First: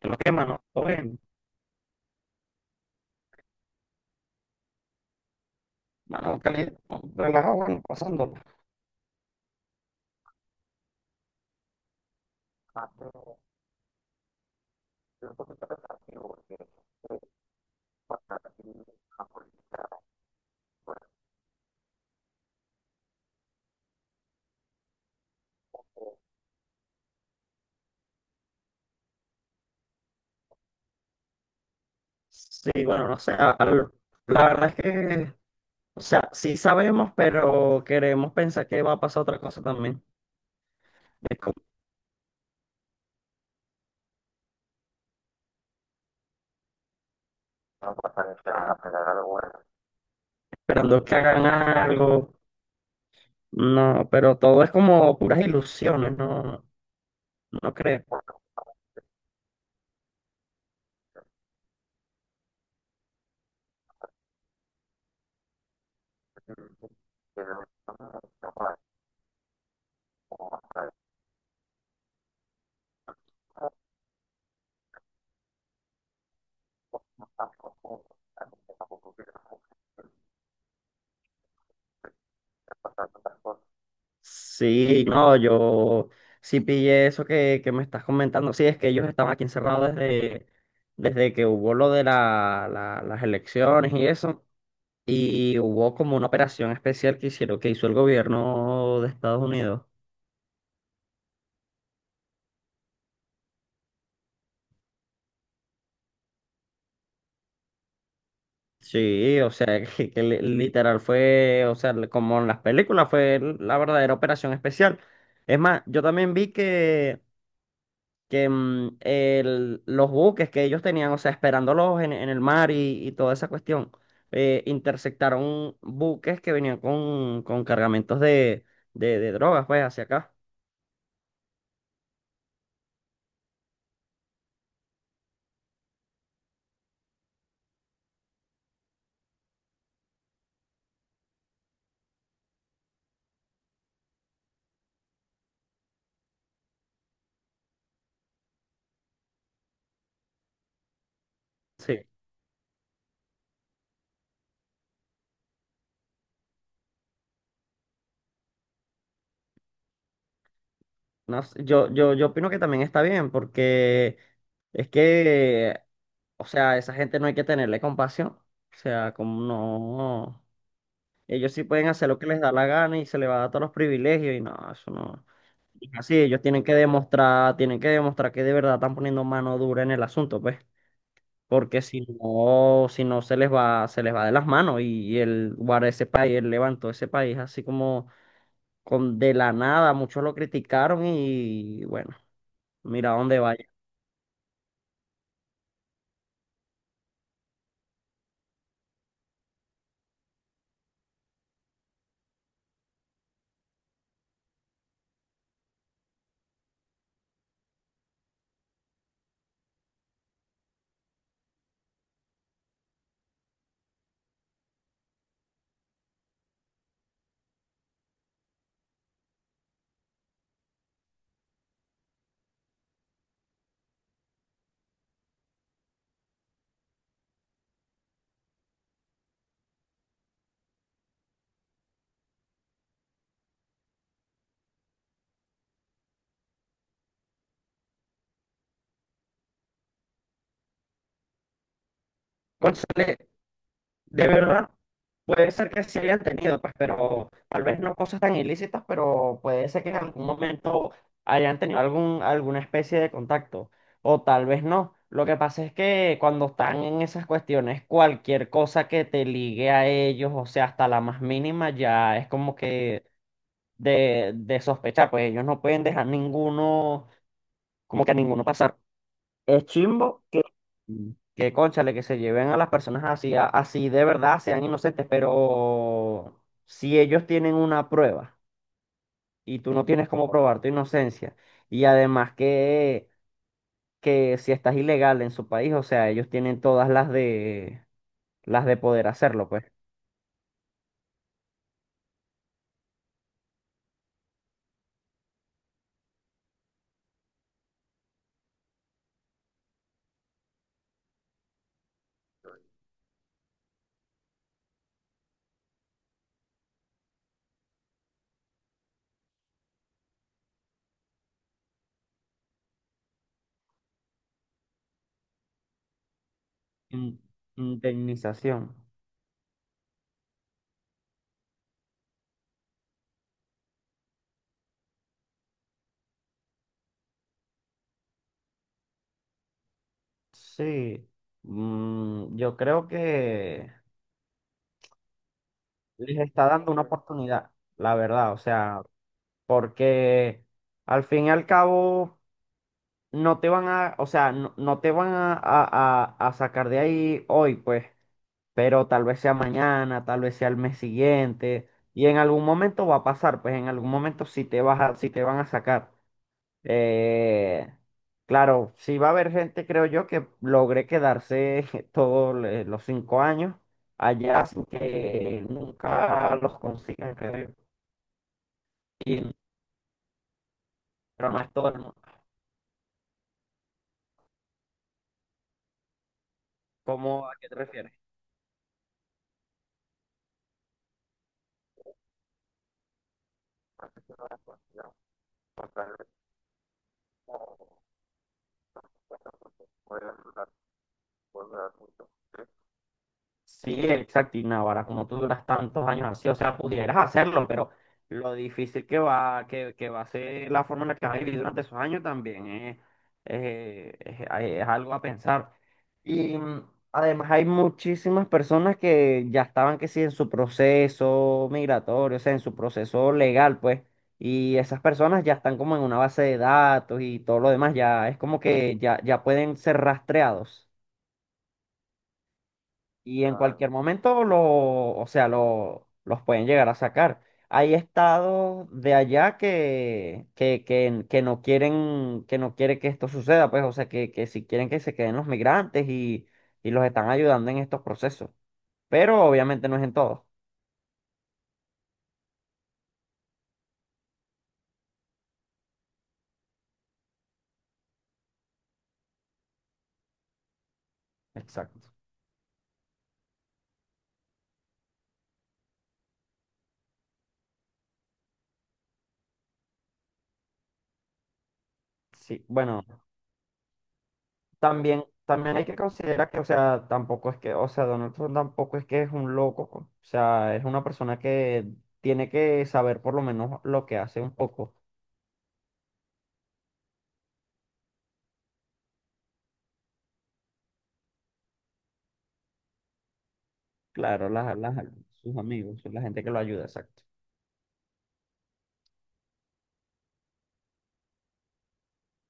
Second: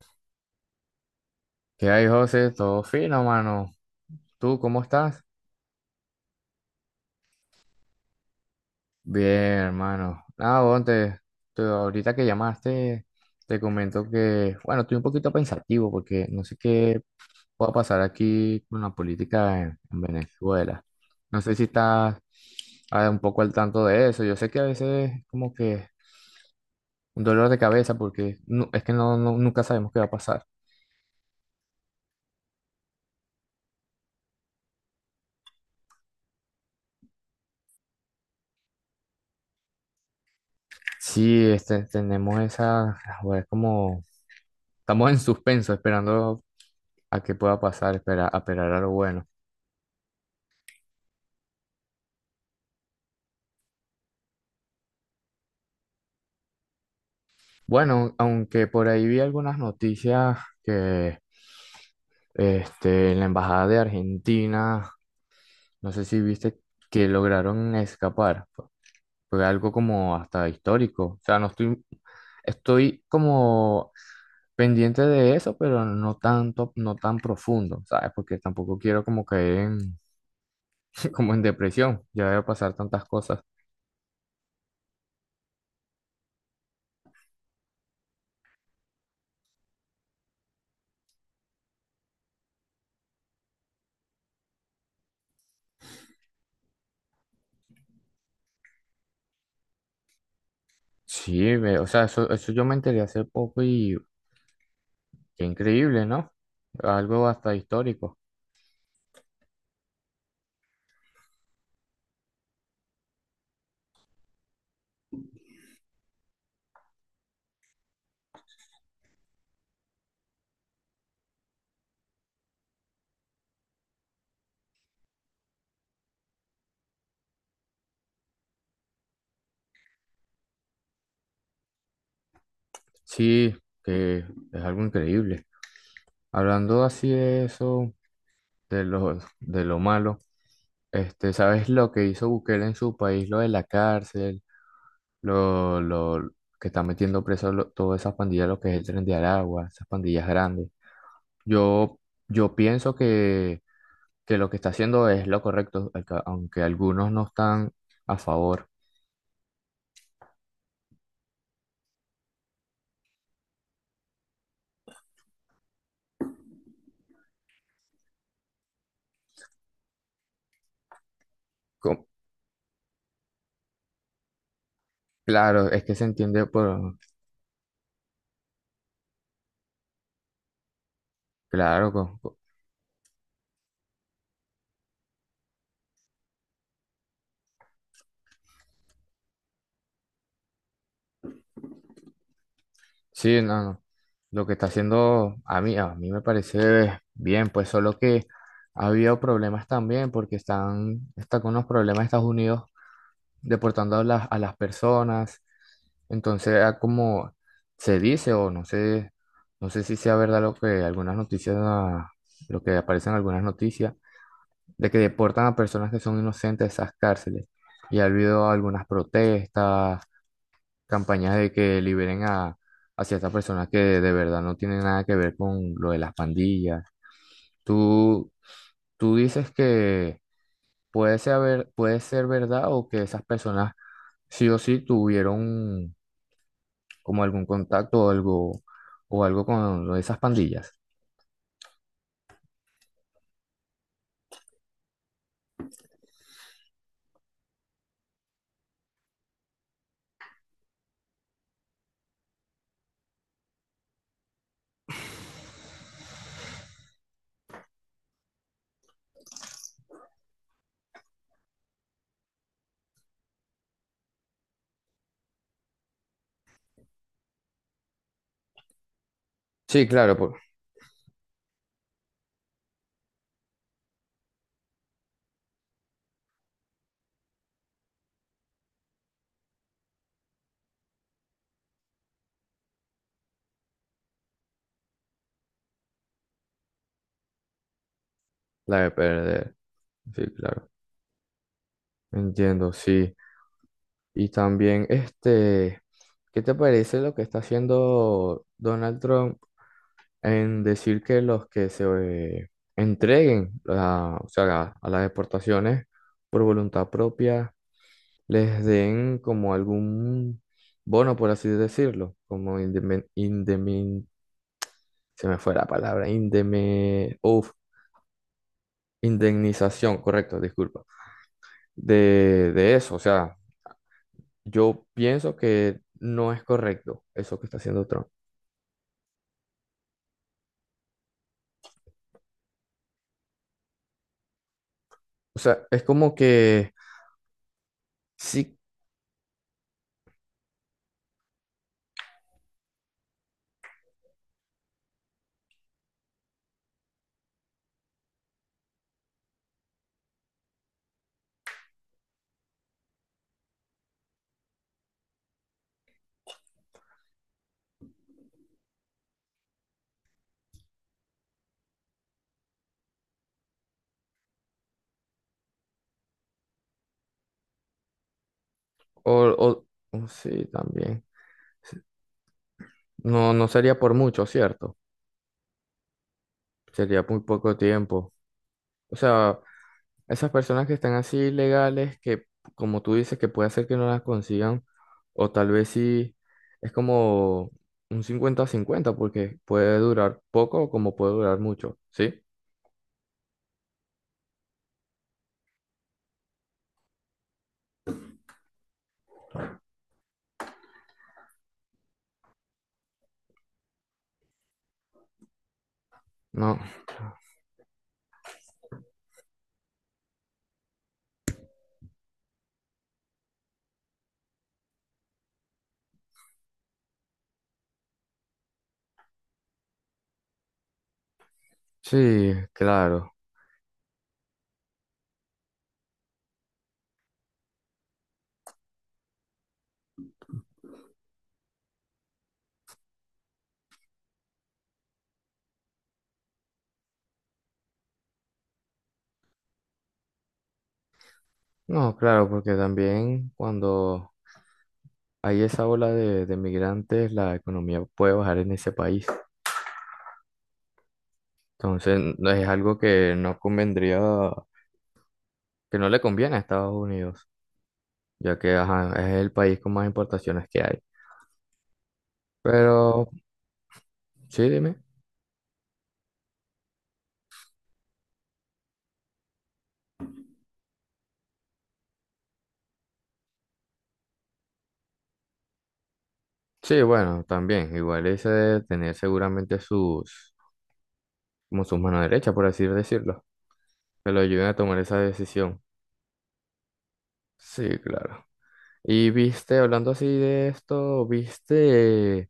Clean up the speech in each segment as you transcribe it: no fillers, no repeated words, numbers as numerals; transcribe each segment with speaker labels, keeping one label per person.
Speaker 1: Pero que, mano, todo bien,
Speaker 2: ¿Qué hay, José? Todo fino, mano. ¿Tú cómo estás?
Speaker 1: mano, caliente, ¿no? Relajado, bueno, pasándola.
Speaker 2: Bien, hermano. Nada, bueno, ahorita que
Speaker 1: Ah,
Speaker 2: llamaste,
Speaker 1: pero
Speaker 2: te comento que, bueno, estoy un poquito
Speaker 1: yo creo que está
Speaker 2: pensativo porque
Speaker 1: pensativo,
Speaker 2: no
Speaker 1: porque,
Speaker 2: sé qué
Speaker 1: eh,
Speaker 2: pueda pasar
Speaker 1: para
Speaker 2: aquí con
Speaker 1: ti,
Speaker 2: la
Speaker 1: la
Speaker 2: política en,
Speaker 1: política.
Speaker 2: en Venezuela. No sé si estás un poco al tanto de eso. Yo sé que a veces es como que un dolor de cabeza porque es que nunca sabemos qué va a pasar.
Speaker 1: Sí, bueno, no sé, la verdad es que, o sea, sí sabemos, pero queremos pensar que va a pasar otra cosa también. Es
Speaker 2: Sí,
Speaker 1: como,
Speaker 2: tenemos esa, bueno, es como, estamos en suspenso esperando a que pueda
Speaker 1: no,
Speaker 2: pasar,
Speaker 1: pues,
Speaker 2: espera,
Speaker 1: para
Speaker 2: a
Speaker 1: que
Speaker 2: esperar a lo
Speaker 1: hagan
Speaker 2: bueno.
Speaker 1: algo bueno. Esperando que hagan algo, no, pero todo es como puras ilusiones, no, no creo.
Speaker 2: Bueno,
Speaker 1: Porque,
Speaker 2: aunque por ahí vi algunas noticias que en la embajada de Argentina, no sé si viste que
Speaker 1: no,
Speaker 2: lograron escapar. Fue
Speaker 1: no,
Speaker 2: fue algo como hasta histórico. O sea, no estoy, estoy como pendiente de eso, pero no tanto, no tan profundo,
Speaker 1: tampoco-
Speaker 2: ¿sabes? Porque tampoco quiero
Speaker 1: tampoco
Speaker 2: como
Speaker 1: quiero
Speaker 2: caer en, como en depresión. Ya veo pasar tantas
Speaker 1: tantas
Speaker 2: cosas.
Speaker 1: cosas. Sí, no, yo sí pillé eso que me estás comentando. Sí, es que ellos estaban aquí encerrados desde, desde que hubo lo de las elecciones y eso. Y hubo como una operación especial que hicieron, que hizo el gobierno de Estados Unidos.
Speaker 2: Sí, ve, o sea, eso yo me enteré hace poco y qué increíble, ¿no? Algo hasta histórico.
Speaker 1: Sí, o sea, que, literal fue, o sea, como en las películas, fue la verdadera operación especial. Es más, yo también vi que mm, los buques que ellos tenían, o sea, esperándolos en el mar y toda esa cuestión, interceptaron buques que venían con cargamentos de, de drogas, pues, hacia acá.
Speaker 2: Sí, que es algo increíble. Hablando así de eso, de de lo malo, ¿sabes lo que hizo Bukele en su país? Lo de la cárcel, lo que está metiendo preso todas esas pandillas, lo que es el Tren de Aragua, esas pandillas grandes. Yo,
Speaker 1: Sí.
Speaker 2: yo pienso que lo que está haciendo es lo correcto, aunque algunos no están a favor.
Speaker 1: No sé, yo opino que también está bien, porque es que, o sea, a esa gente no hay que tenerle compasión. O sea, como no, ellos sí pueden
Speaker 2: Co-
Speaker 1: hacer lo que les da la gana y se les va a dar todos los privilegios y no, eso no.
Speaker 2: Claro, es que se
Speaker 1: Así, ellos
Speaker 2: entiende por,
Speaker 1: tienen que demostrar que de verdad están poniendo mano dura en el asunto, pues, porque
Speaker 2: claro,
Speaker 1: si
Speaker 2: co-
Speaker 1: no, si no se les va, se les va de las manos y el guarda ese país, él levantó ese país así como con de la nada, muchos lo criticaron y bueno, mira a dónde
Speaker 2: sí, no, no. Lo que está haciendo a mí me parece bien, pues solo que ha habido problemas también porque está con unos problemas Estados Unidos deportando a a las personas. Entonces, como se dice o no sé, no sé si sea verdad lo que algunas lo que aparecen en algunas noticias, de que deportan a personas que son inocentes de esas cárceles. Y ha habido algunas protestas campañas de que liberen a ciertas personas que de verdad no tienen nada que ver con lo de las pandillas. Tú, tú dices que puede puede ser verdad o que esas personas sí o sí tuvieron como algún contacto o algo con lo de esas pandillas.
Speaker 1: vaya. De verdad, puede ser que sí hayan tenido, pues, pero tal vez no cosas tan ilícitas, pero puede ser que en algún momento hayan tenido algún, alguna especie de contacto, o tal vez no. Lo que pasa es que cuando están en esas cuestiones, cualquier cosa que te ligue a ellos, o sea, hasta la más mínima, ya es como que de sospechar, pues ellos no pueden dejar ninguno, como que a ninguno pasar. Es
Speaker 2: Sí, claro,
Speaker 1: chimbo que cónchale, que se lleven a las personas así, así de verdad, sean inocentes, pero si ellos tienen una prueba y tú no tienes cómo probar tu inocencia, y además que si estás ilegal en su país, o sea, ellos tienen todas las de
Speaker 2: la de
Speaker 1: poder hacerlo,
Speaker 2: perder.
Speaker 1: pues.
Speaker 2: Sí, claro. Entiendo, sí. Y también, ¿qué te parece lo que está haciendo Donald Trump? En decir que los que se entreguen a, o sea, a las exportaciones por voluntad propia les den como algún bono, por así decirlo, como se me fue la palabra,
Speaker 1: In- Indemnización.
Speaker 2: indemnización, correcto, disculpa, de eso. O sea, yo pienso que no es correcto eso que está haciendo Trump.
Speaker 1: Sí, mm, yo creo que
Speaker 2: O sea, es como
Speaker 1: les está dando
Speaker 2: que
Speaker 1: una oportunidad, la verdad, o
Speaker 2: sí,
Speaker 1: sea. Porque al fin y al cabo no te van a, o sea, no te van a, a sacar de ahí hoy, pues, pero tal vez sea mañana, tal vez sea el mes siguiente, y en algún momento va a pasar, pues en algún momento sí te vas a, sí te van a sacar. Eh, claro, sí va a haber gente, creo yo, que logre quedarse todos los 5 años allá sin que nunca los consigan, creo yo.
Speaker 2: o,
Speaker 1: Y,
Speaker 2: o o sí, también.
Speaker 1: pero no es todo el mundo.
Speaker 2: No, no sería por mucho, ¿cierto? Sería muy
Speaker 1: ¿Cómo, a qué te
Speaker 2: poco
Speaker 1: refieres?
Speaker 2: tiempo. O sea, esas personas que están así ilegales, que como tú dices, que puede ser que no
Speaker 1: Por
Speaker 2: las
Speaker 1: eso, la
Speaker 2: consigan,
Speaker 1: consideramos
Speaker 2: o tal vez
Speaker 1: contrarrestar
Speaker 2: sí, es
Speaker 1: en
Speaker 2: como un cincuenta a cincuenta porque
Speaker 1: encuentros que
Speaker 2: puede
Speaker 1: pueden
Speaker 2: durar poco o como puede durar
Speaker 1: durar
Speaker 2: mucho,
Speaker 1: mucho.
Speaker 2: ¿sí?
Speaker 1: Sí, exacto. Y Navarra, como tú duras tantos años así, o sea, pudieras hacerlo, pero lo difícil que va, que va a ser la forma en la que vas a vivir durante esos años también es, es algo a pensar. Y
Speaker 2: No,
Speaker 1: mm, además hay muchísimas personas que ya estaban que sí en su proceso migratorio, o sea, en su proceso legal, pues, y esas personas ya están como en una base de datos y todo lo demás, ya es como que ya, ya pueden ser rastreados
Speaker 2: sí, claro.
Speaker 1: y en ah, cualquier momento lo, o sea, lo, los pueden llegar a sacar. Hay estados de allá que no quieren, que no quiere que esto suceda, pues, o sea, que si quieren que se queden los migrantes y los están ayudando en estos procesos. Pero obviamente no es en todos.
Speaker 2: No, claro, porque también cuando hay esa ola de migrantes, la economía puede bajar en ese país.
Speaker 1: Exacto.
Speaker 2: Entonces, no convendría que no le conviene a Estados Unidos, ya que ajá, es el país con más importaciones que hay.
Speaker 1: Sí, bueno,
Speaker 2: Pero, sí, dime.
Speaker 1: también, también hay que considerar que, o sea, tampoco es que, o sea, Donald Trump tampoco es que es un loco, pues. O sea, es una persona que tiene que saber por lo menos lo que hace un poco.
Speaker 2: Sí, bueno, también, igual ese de tener seguramente sus, como sus manos derechas, por así decirlo, que lo
Speaker 1: Claro,
Speaker 2: ayuden a tomar esa
Speaker 1: sus
Speaker 2: decisión.
Speaker 1: amigos, la gente que lo ayuda, exacto.
Speaker 2: Sí, claro. Y viste, hablando así de esto, viste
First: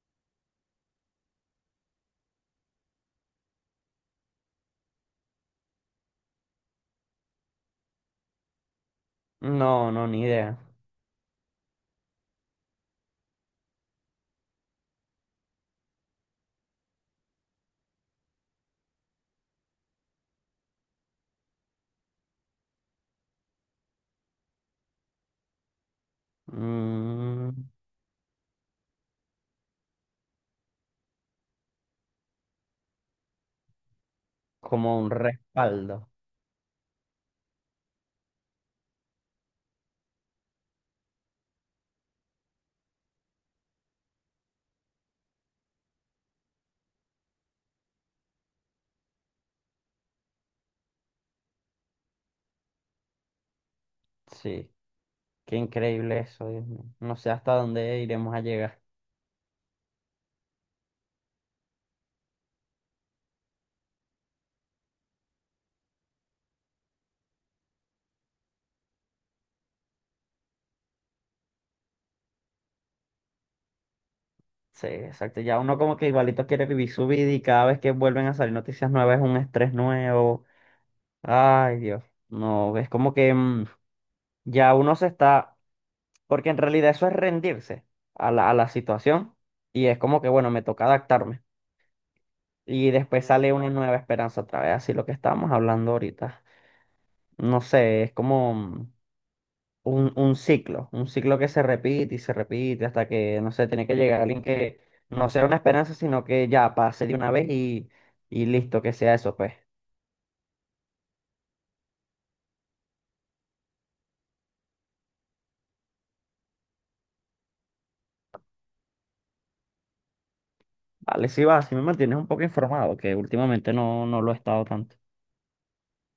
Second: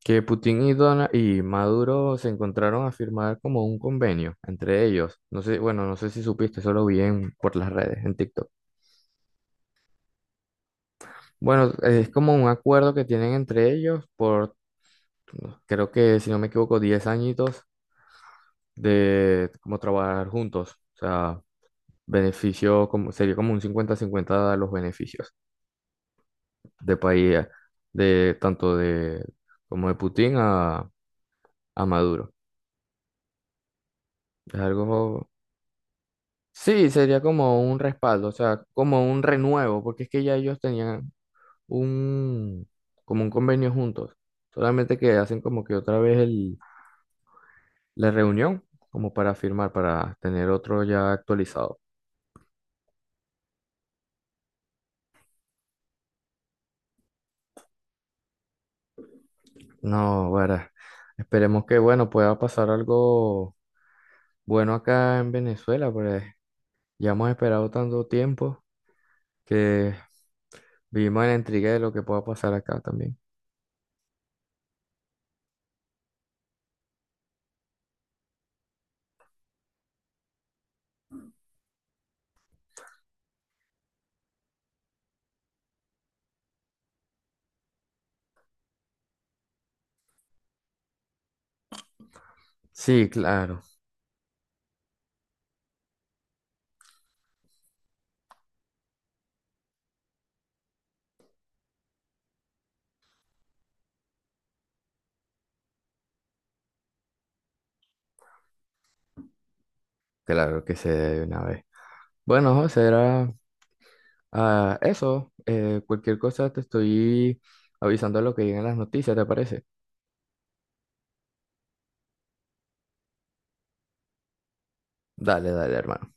Speaker 2: que Putin y y Maduro se encontraron a firmar como un convenio entre ellos. No sé, bueno, no sé si supiste, eso lo por las redes, en TikTok.
Speaker 1: No, no, ni idea.
Speaker 2: Bueno, es como un acuerdo que tienen entre ellos por, creo que si no me equivoco, 10 añitos de como trabajar juntos. O sea, beneficio como, sería como un cincuenta-cincuenta 50 los beneficios de país,
Speaker 1: Mm,
Speaker 2: de tanto de como de Putin a Maduro. Es
Speaker 1: como un
Speaker 2: algo,
Speaker 1: respaldo.
Speaker 2: sí, sería como un respaldo, o sea, como un renuevo, porque es que ya ellos tenían un, como un convenio juntos. Solamente que hacen como que otra vez el la reunión como para firmar, para tener otro ya actualizado.
Speaker 1: Sí, qué increíble eso, Dios mío. No sé hasta dónde iremos a llegar.
Speaker 2: No, bueno, esperemos que, bueno, pueda pasar algo bueno acá en Venezuela, pues ya hemos esperado tanto tiempo que vivimos en la intriga de lo que pueda pasar acá también.
Speaker 1: Sí, exacto. Ya uno como que igualito quiere vivir su vida y cada vez que vuelven a salir noticias nuevas es un estrés nuevo. Ay, Dios. No, es como que mm, ya uno se está, porque en realidad eso es rendirse a la situación y es como que, bueno, me toca adaptarme. Y
Speaker 2: Sí,
Speaker 1: después sale
Speaker 2: claro,
Speaker 1: una nueva esperanza otra vez, así lo que estábamos hablando ahorita. No sé, es como un ciclo que se repite y se repite hasta que, no sé, tiene que llegar alguien que no sea una esperanza, sino que ya pase de una vez y listo, que sea eso, pues.
Speaker 2: claro que se debe una vez. Bueno, José, era eso. Cualquier cosa te estoy avisando de lo que lleguen las noticias, ¿te parece?
Speaker 1: Vale, sí va, si me mantienes un poco informado, que últimamente no, no lo he estado tanto.
Speaker 2: Dale, dale, hermano.